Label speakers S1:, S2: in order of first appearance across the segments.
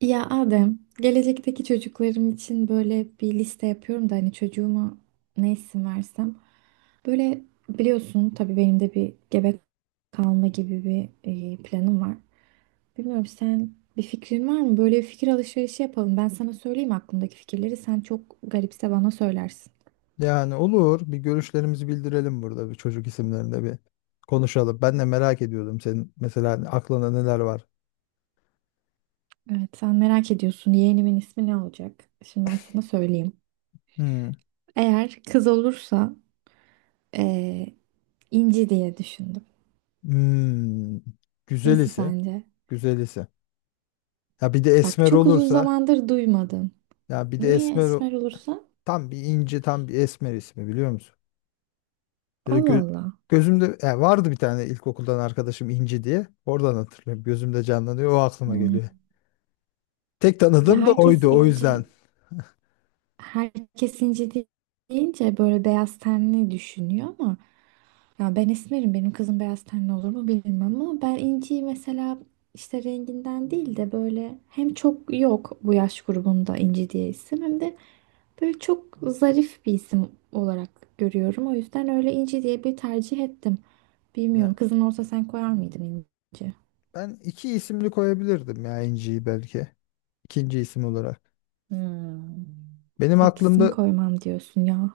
S1: Ya Adem, gelecekteki çocuklarım için böyle bir liste yapıyorum da hani çocuğuma ne isim versem. Böyle biliyorsun tabii benim de bir gebe kalma gibi bir planım var. Bilmiyorum, sen bir fikrin var mı? Böyle bir fikir alışverişi yapalım. Ben sana söyleyeyim aklımdaki fikirleri. Sen çok garipse bana söylersin.
S2: Yani olur. Bir görüşlerimizi bildirelim burada bir çocuk isimlerinde bir konuşalım. Ben de merak ediyordum senin mesela aklında neler var.
S1: Evet, sen merak ediyorsun yeğenimin ismi ne olacak? Şimdi ben sana söyleyeyim.
S2: Hmm.
S1: Eğer kız olursa e, İnci diye düşündüm.
S2: Hmm. Güzel
S1: Nasıl
S2: ise.
S1: sence?
S2: Güzel ise. Ya bir de
S1: Bak,
S2: esmer
S1: çok uzun
S2: olursa.
S1: zamandır duymadım.
S2: Ya bir de
S1: Niye
S2: esmer o-
S1: esmer olursa?
S2: tam bir inci tam bir esmer ismi biliyor musun? Böyle
S1: Allah
S2: gö-
S1: Allah.
S2: Gözümde ya vardı bir tane ilkokuldan arkadaşım İnci diye. Oradan hatırlıyorum. Gözümde canlanıyor. O aklıma
S1: Hmm.
S2: geliyor. Tek
S1: Ya
S2: tanıdığım da
S1: herkes
S2: oydu o yüzden.
S1: inci, herkes inci de- deyince böyle beyaz tenli düşünüyor ama ya ben esmerim, benim kızım beyaz tenli olur mu bilmiyorum ama ben inciyi mesela işte renginden değil de böyle hem çok yok bu yaş grubunda inci diye isim hem de böyle çok zarif bir isim olarak görüyorum. O yüzden öyle inci diye bir tercih ettim. Bilmiyorum,
S2: Ya
S1: kızın olsa sen koyar mıydın inci?
S2: ben iki isimli koyabilirdim ya İnci'yi belki. İkinci isim olarak. Benim
S1: Taksim
S2: aklımda
S1: koymam diyorsun ya.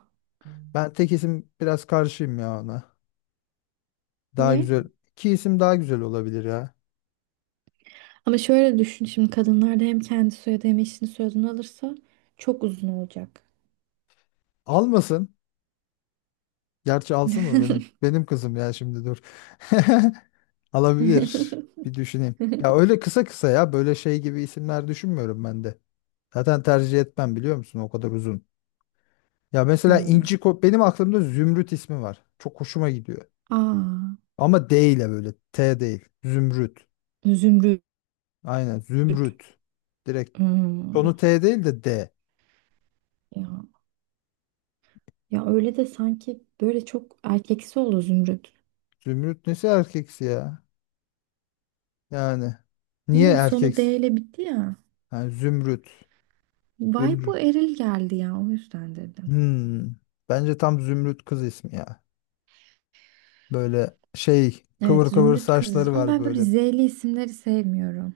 S2: ben tek isim biraz karşıyım ya ona. Daha
S1: Niye?
S2: güzel. İki isim daha güzel olabilir ya.
S1: Ama şöyle düşün, şimdi kadınlar da hem kendi soyadı hem eşinin soyadını alırsa çok uzun olacak.
S2: Almasın. Gerçi alsın mı benim? Benim kızım ya şimdi dur. Alabilir. Bir düşüneyim. Ya öyle kısa kısa ya böyle şey gibi isimler düşünmüyorum ben de. Zaten tercih etmem biliyor musun o kadar uzun.
S1: Hmm.
S2: Benim aklımda Zümrüt ismi var. Çok hoşuma gidiyor.
S1: Aa,
S2: Ama D ile böyle T değil. Zümrüt.
S1: Zümrüt.
S2: Aynen Zümrüt. Direkt
S1: Hmm.
S2: sonu T değil de D.
S1: Ya, ya öyle de sanki böyle çok erkeksi oldu Zümrüt.
S2: Zümrüt nesi erkeksi ya? Yani
S1: Ne
S2: niye
S1: bileyim, sonu
S2: erkeksi?
S1: D ile bitti ya.
S2: Yani zümrüt.
S1: Vay, bu
S2: Zümrüt.
S1: eril geldi ya, o yüzden dedim.
S2: Hmm. Bence tam zümrüt kız ismi ya. Böyle şey
S1: Evet
S2: kıvır kıvır
S1: Zümrüt kızız
S2: saçları
S1: ama
S2: var
S1: ben böyle
S2: böyle.
S1: Z'li isimleri sevmiyorum.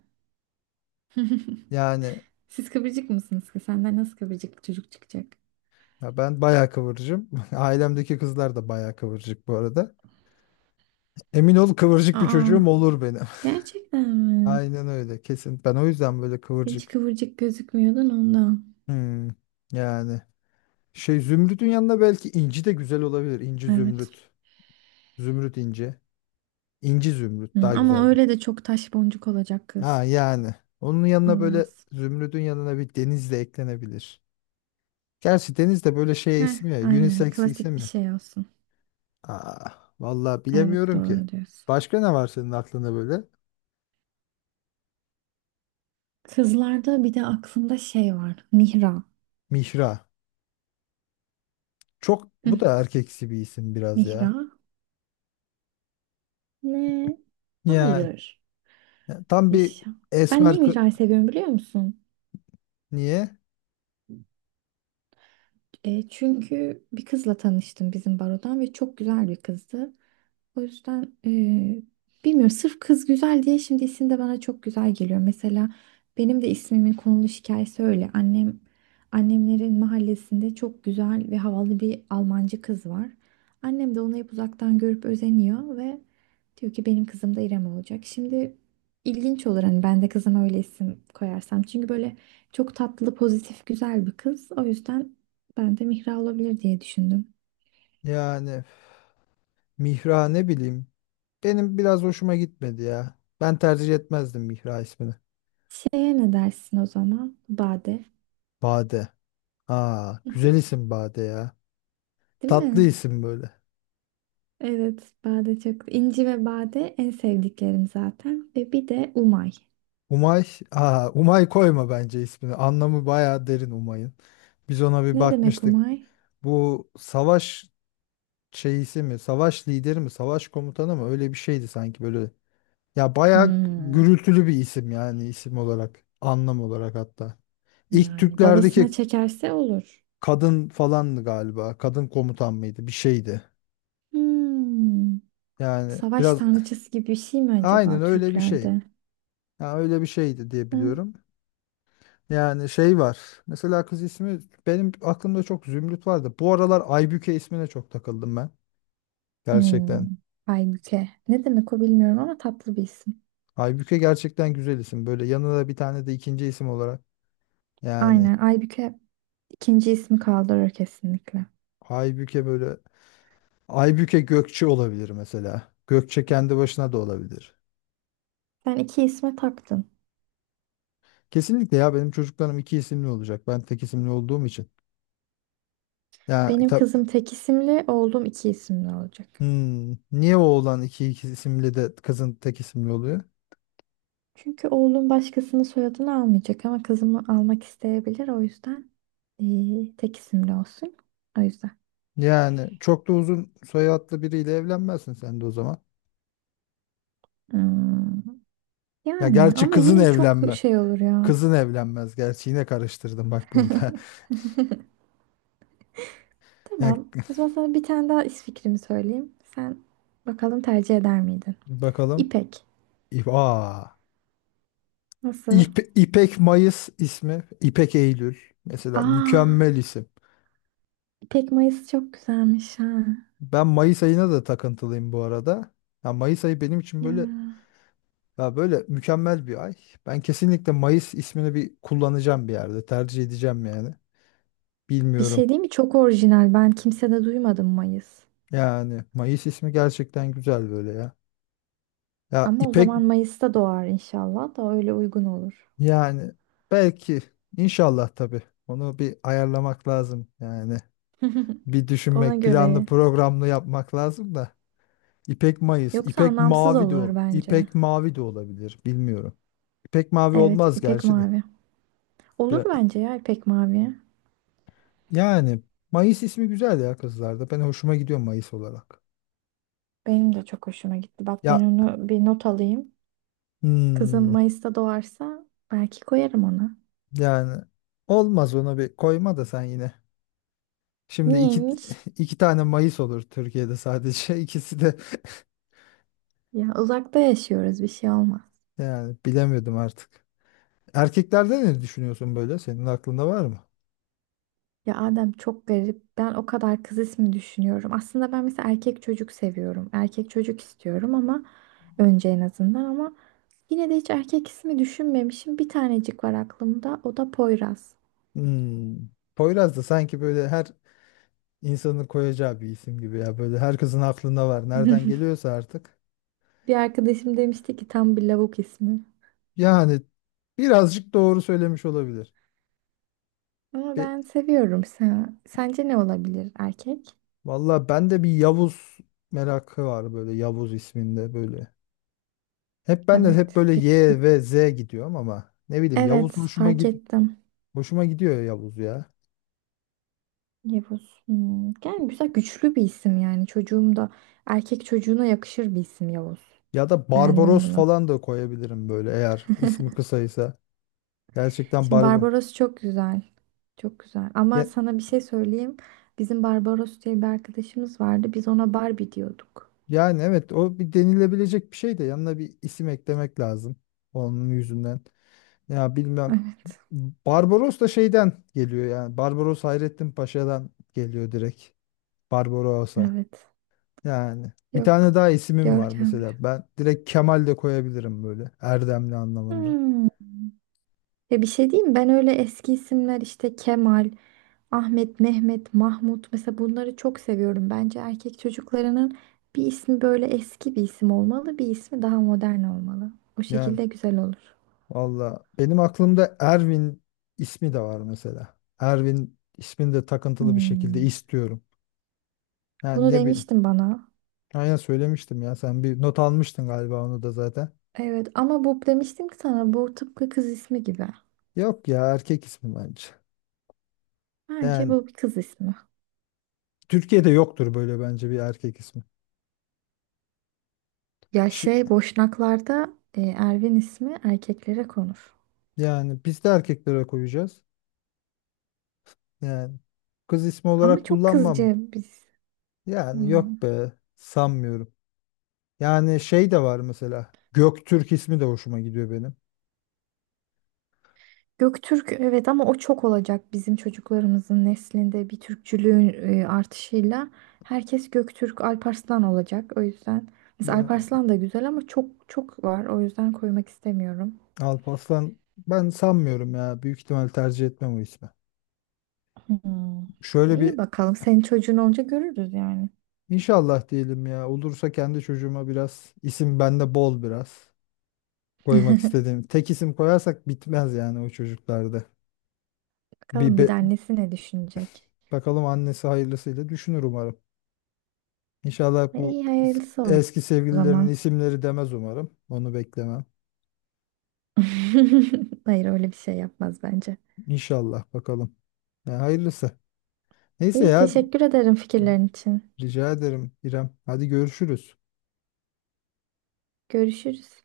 S2: Yani
S1: Siz kıvırcık mısınız ki? Senden nasıl kıvırcık çocuk çıkacak?
S2: ya ben bayağı kıvırcığım. Ailemdeki kızlar da bayağı kıvırcık bu arada. Emin ol kıvırcık bir
S1: Aa,
S2: çocuğum olur benim.
S1: gerçekten mi?
S2: Aynen öyle kesin. Ben o yüzden böyle
S1: Hiç
S2: kıvırcık.
S1: kıvırcık gözükmüyordun ondan.
S2: Hmm. Yani şey zümrütün yanına belki inci de güzel olabilir. İnci
S1: Evet.
S2: zümrüt. Zümrüt inci. İnci zümrüt
S1: Hı,
S2: daha
S1: ama
S2: güzeldi.
S1: öyle de çok taş boncuk olacak kız.
S2: Ha yani. Onun yanına böyle
S1: Olmaz.
S2: zümrüdün yanına bir deniz de eklenebilir. Gerçi deniz de böyle şey
S1: Heh,
S2: isim ya.
S1: aynen.
S2: Unisex
S1: Klasik
S2: isim
S1: bir
S2: ya.
S1: şey olsun.
S2: Aa, vallahi
S1: Evet,
S2: bilemiyorum ki.
S1: doğru diyorsun.
S2: Başka ne var senin aklında böyle?
S1: Kızlarda bir de aklımda şey var. Mihra.
S2: Mihra. Çok
S1: Hı
S2: bu
S1: hı,
S2: da erkeksi bir isim biraz
S1: Mihra.
S2: ya.
S1: Ne?
S2: Yani
S1: Hayır.
S2: tam bir
S1: Yaşa. Ben
S2: esmer
S1: niye
S2: kı-
S1: Mihra'yı seviyorum biliyor musun?
S2: Niye?
S1: E, çünkü bir kızla tanıştım bizim barodan ve çok güzel bir kızdı. O yüzden bilmiyorum, sırf kız güzel diye şimdi isim de bana çok güzel geliyor. Mesela benim de ismimin konulu hikayesi öyle. Annemlerin mahallesinde çok güzel ve havalı bir Almancı kız var. Annem de onu hep uzaktan görüp özeniyor ve diyor ki benim kızım da İrem olacak. Şimdi ilginç olur hani ben de kızıma öyle isim koyarsam. Çünkü böyle çok tatlı, pozitif, güzel bir kız. O yüzden ben de Mihra olabilir diye düşündüm.
S2: Yani Mihra ne bileyim. Benim biraz hoşuma gitmedi ya. Ben tercih etmezdim Mihra ismini.
S1: Şeye ne dersin o zaman? Bade.
S2: Bade. Aa, güzel isim Bade ya.
S1: Değil
S2: Tatlı
S1: mi?
S2: isim böyle.
S1: Evet, bade çok. İnci ve bade en sevdiklerim zaten. Ve bir de Umay.
S2: Umay, aa, Umay koyma bence ismini. Anlamı bayağı derin Umay'ın. Biz ona bir
S1: Ne demek
S2: bakmıştık.
S1: Umay?
S2: Bu savaş şeyisi mi, savaş lideri mi, savaş komutanı mı öyle bir şeydi sanki böyle. Ya bayağı
S1: Hmm,
S2: gürültülü bir isim yani isim olarak, anlam olarak hatta. İlk
S1: yani babasına
S2: Türklerdeki
S1: çekerse olur.
S2: kadın falandı galiba. Kadın komutan mıydı? Bir şeydi.
S1: Hmm,
S2: Yani
S1: savaş
S2: biraz
S1: tanrıçası gibi bir şey mi acaba
S2: aynen öyle bir şey.
S1: Türklerde?
S2: Ya öyle bir şeydi diye
S1: Hı?
S2: biliyorum. Yani şey var. Mesela kız ismi benim aklımda çok Zümrüt vardı. Bu aralar Aybüke ismine çok takıldım ben. Gerçekten.
S1: Hmm, Aybüke. Ne demek o bilmiyorum ama tatlı bir isim.
S2: Aybüke gerçekten güzel isim. Böyle yanına da bir tane de ikinci isim olarak. Yani
S1: Aynen Aybüke ikinci ismi kaldırır kesinlikle.
S2: Aybüke böyle. Aybüke Gökçe olabilir mesela. Gökçe kendi başına da olabilir.
S1: Sen iki isme taktın.
S2: Kesinlikle ya benim çocuklarım iki isimli olacak. Ben tek isimli olduğum için. Ya
S1: Benim
S2: tab-
S1: kızım tek isimli, oğlum iki isimli olacak.
S2: Hmm, niye oğlan iki isimli de kızın tek isimli oluyor?
S1: Çünkü oğlum başkasının soyadını almayacak ama kızımı almak isteyebilir. O yüzden tek isimli olsun. O yüzden.
S2: Yani çok da uzun soyadlı biriyle evlenmezsin sen de o zaman.
S1: Hmm,
S2: Ya
S1: yani
S2: gerçi
S1: ama
S2: kızın
S1: yine çok
S2: evlenme.
S1: şey olur ya.
S2: Kızın evlenmez. Gerçi yine karıştırdım bak burada. Yani
S1: Tamam. O zaman sana bir tane daha is fikrimi söyleyeyim. Sen bakalım tercih eder miydin?
S2: bakalım.
S1: İpek.
S2: Aa.
S1: Nasıl?
S2: İpek Mayıs ismi. İpek Eylül. Mesela
S1: Aa,
S2: mükemmel isim.
S1: İpek Mayıs çok güzelmiş ha.
S2: Ben Mayıs ayına da takıntılıyım bu arada. Ya Mayıs ayı benim için böyle
S1: Ya.
S2: ya böyle mükemmel bir ay. Ben kesinlikle Mayıs ismini bir kullanacağım bir yerde. Tercih edeceğim yani.
S1: Bir şey
S2: Bilmiyorum.
S1: değil mi? Çok orijinal. Ben kimsede duymadım Mayıs.
S2: Yani Mayıs ismi gerçekten güzel böyle ya. Ya
S1: Ama o
S2: İpek
S1: zaman Mayıs'ta doğar inşallah, da öyle uygun olur.
S2: yani belki inşallah tabii. Onu bir ayarlamak lazım yani. Bir
S1: Ona
S2: düşünmek, planlı
S1: göre.
S2: programlı yapmak lazım da. İpek Mayıs,
S1: Yoksa anlamsız olur bence.
S2: İpek Mavi de olabilir, bilmiyorum. İpek Mavi
S1: Evet,
S2: olmaz
S1: ipek
S2: gerçi de.
S1: mavi. Olur
S2: Biraz-
S1: bence ya ipek mavi.
S2: yani Mayıs ismi güzel ya kızlarda. Ben hoşuma gidiyor Mayıs olarak.
S1: Benim de çok hoşuma gitti. Bak,
S2: Ya
S1: ben onu bir not alayım. Kızım
S2: hmm,
S1: Mayıs'ta doğarsa belki koyarım ona.
S2: yani olmaz ona bir koyma da sen yine. Şimdi iki
S1: Niyeymiş?
S2: iki tane Mayıs olur Türkiye'de sadece. İkisi de
S1: Ya uzakta yaşıyoruz, bir şey olmaz.
S2: yani bilemiyordum artık. Erkeklerde ne düşünüyorsun böyle? Senin aklında var mı?
S1: Ya Adem çok garip. Ben o kadar kız ismi düşünüyorum. Aslında ben mesela erkek çocuk seviyorum. Erkek çocuk istiyorum ama önce en azından ama yine de hiç erkek ismi düşünmemişim. Bir tanecik var aklımda. O da Poyraz.
S2: Hmm. Poyraz da sanki böyle her insanın koyacağı bir isim gibi ya. Böyle herkesin aklında var. Nereden geliyorsa artık.
S1: Bir arkadaşım demişti ki tam bir lavuk ismi.
S2: Yani birazcık doğru söylemiş olabilir.
S1: Ama
S2: Be
S1: ben seviyorum. Sen, sence ne olabilir erkek?
S2: valla bende bir Yavuz merakı var böyle Yavuz isminde böyle. Hep ben de hep
S1: Evet,
S2: böyle
S1: güçlü.
S2: Y ve Z gidiyorum ama ne bileyim
S1: Evet,
S2: Yavuz
S1: fark ettim.
S2: hoşuma gidiyor ya Yavuz ya.
S1: Yavuz. Hmm, yani güzel, güçlü bir isim yani. Çocuğum da erkek çocuğuna yakışır bir isim Yavuz.
S2: Ya da
S1: Beğendim
S2: Barbaros
S1: bunu.
S2: falan da koyabilirim böyle eğer ismi kısaysa. Gerçekten
S1: Şimdi
S2: Barbar.
S1: Barbaros çok güzel. Çok güzel. Ama sana bir şey söyleyeyim. Bizim Barbaros diye bir arkadaşımız vardı. Biz ona Barbie diyorduk.
S2: Yani evet o bir denilebilecek bir şey de yanına bir isim eklemek lazım onun yüzünden. Ya bilmem
S1: Evet.
S2: Barbaros da şeyden geliyor yani Barbaros Hayrettin Paşa'dan geliyor direkt Barbaros'a.
S1: Evet.
S2: Yani bir tane
S1: Yok.
S2: daha isimim var
S1: Görkemli.
S2: mesela ben direkt Kemal de koyabilirim böyle Erdemli anlamında.
S1: Hmm. Ya bir şey diyeyim, ben öyle eski isimler işte Kemal, Ahmet, Mehmet, Mahmut mesela bunları çok seviyorum. Bence erkek çocuklarının bir ismi böyle eski bir isim olmalı, bir ismi daha modern olmalı. O
S2: Yani
S1: şekilde güzel olur.
S2: valla benim aklımda Ervin ismi de var mesela. Ervin ismini de takıntılı bir şekilde
S1: Hmm.
S2: istiyorum. Yani
S1: Bunu
S2: ne bi-
S1: demiştin bana.
S2: Aynen söylemiştim ya. Sen bir not almıştın galiba onu da zaten.
S1: Evet ama bu demiştim ki sana bu tıpkı kız ismi gibi.
S2: Yok ya erkek ismi bence.
S1: Bence
S2: Yani
S1: bu bir kız ismi.
S2: Türkiye'de yoktur böyle bence bir erkek ismi.
S1: Ya
S2: Şi-
S1: şey Boşnaklarda Ervin ismi erkeklere konur.
S2: yani biz de erkeklere koyacağız. Yani kız ismi
S1: Ama
S2: olarak
S1: çok
S2: kullanmam.
S1: kızcı biz.
S2: Yani
S1: Hmm.
S2: yok be sanmıyorum. Yani şey de var mesela. Göktürk ismi de hoşuma gidiyor benim.
S1: Göktürk evet ama o çok olacak bizim çocuklarımızın neslinde bir Türkçülüğün artışıyla herkes Göktürk Alparslan olacak. O yüzden mesela
S2: Ya
S1: Alparslan da güzel ama çok çok var. O yüzden koymak istemiyorum.
S2: Alparslan ben sanmıyorum ya. Büyük ihtimal tercih etmem o ismi.
S1: Hmm.
S2: Şöyle
S1: İyi
S2: bir
S1: bakalım, senin çocuğun olunca görürüz yani.
S2: inşallah diyelim ya. Olursa kendi çocuğuma biraz isim bende bol biraz koymak istediğim. Tek isim koyarsak bitmez yani o çocuklarda. Bir
S1: Bakalım bir de
S2: be-
S1: annesi ne düşünecek.
S2: bakalım annesi hayırlısıyla düşünür umarım. İnşallah
S1: E, İyi hayırlısı o
S2: eski sevgililerinin
S1: zaman.
S2: isimleri demez umarım. Onu beklemem.
S1: Hayır, öyle bir şey yapmaz bence.
S2: İnşallah bakalım. Ya hayırlısı. Neyse
S1: İyi,
S2: ya
S1: teşekkür ederim fikirlerin için.
S2: rica ederim İrem. Hadi görüşürüz.
S1: Görüşürüz.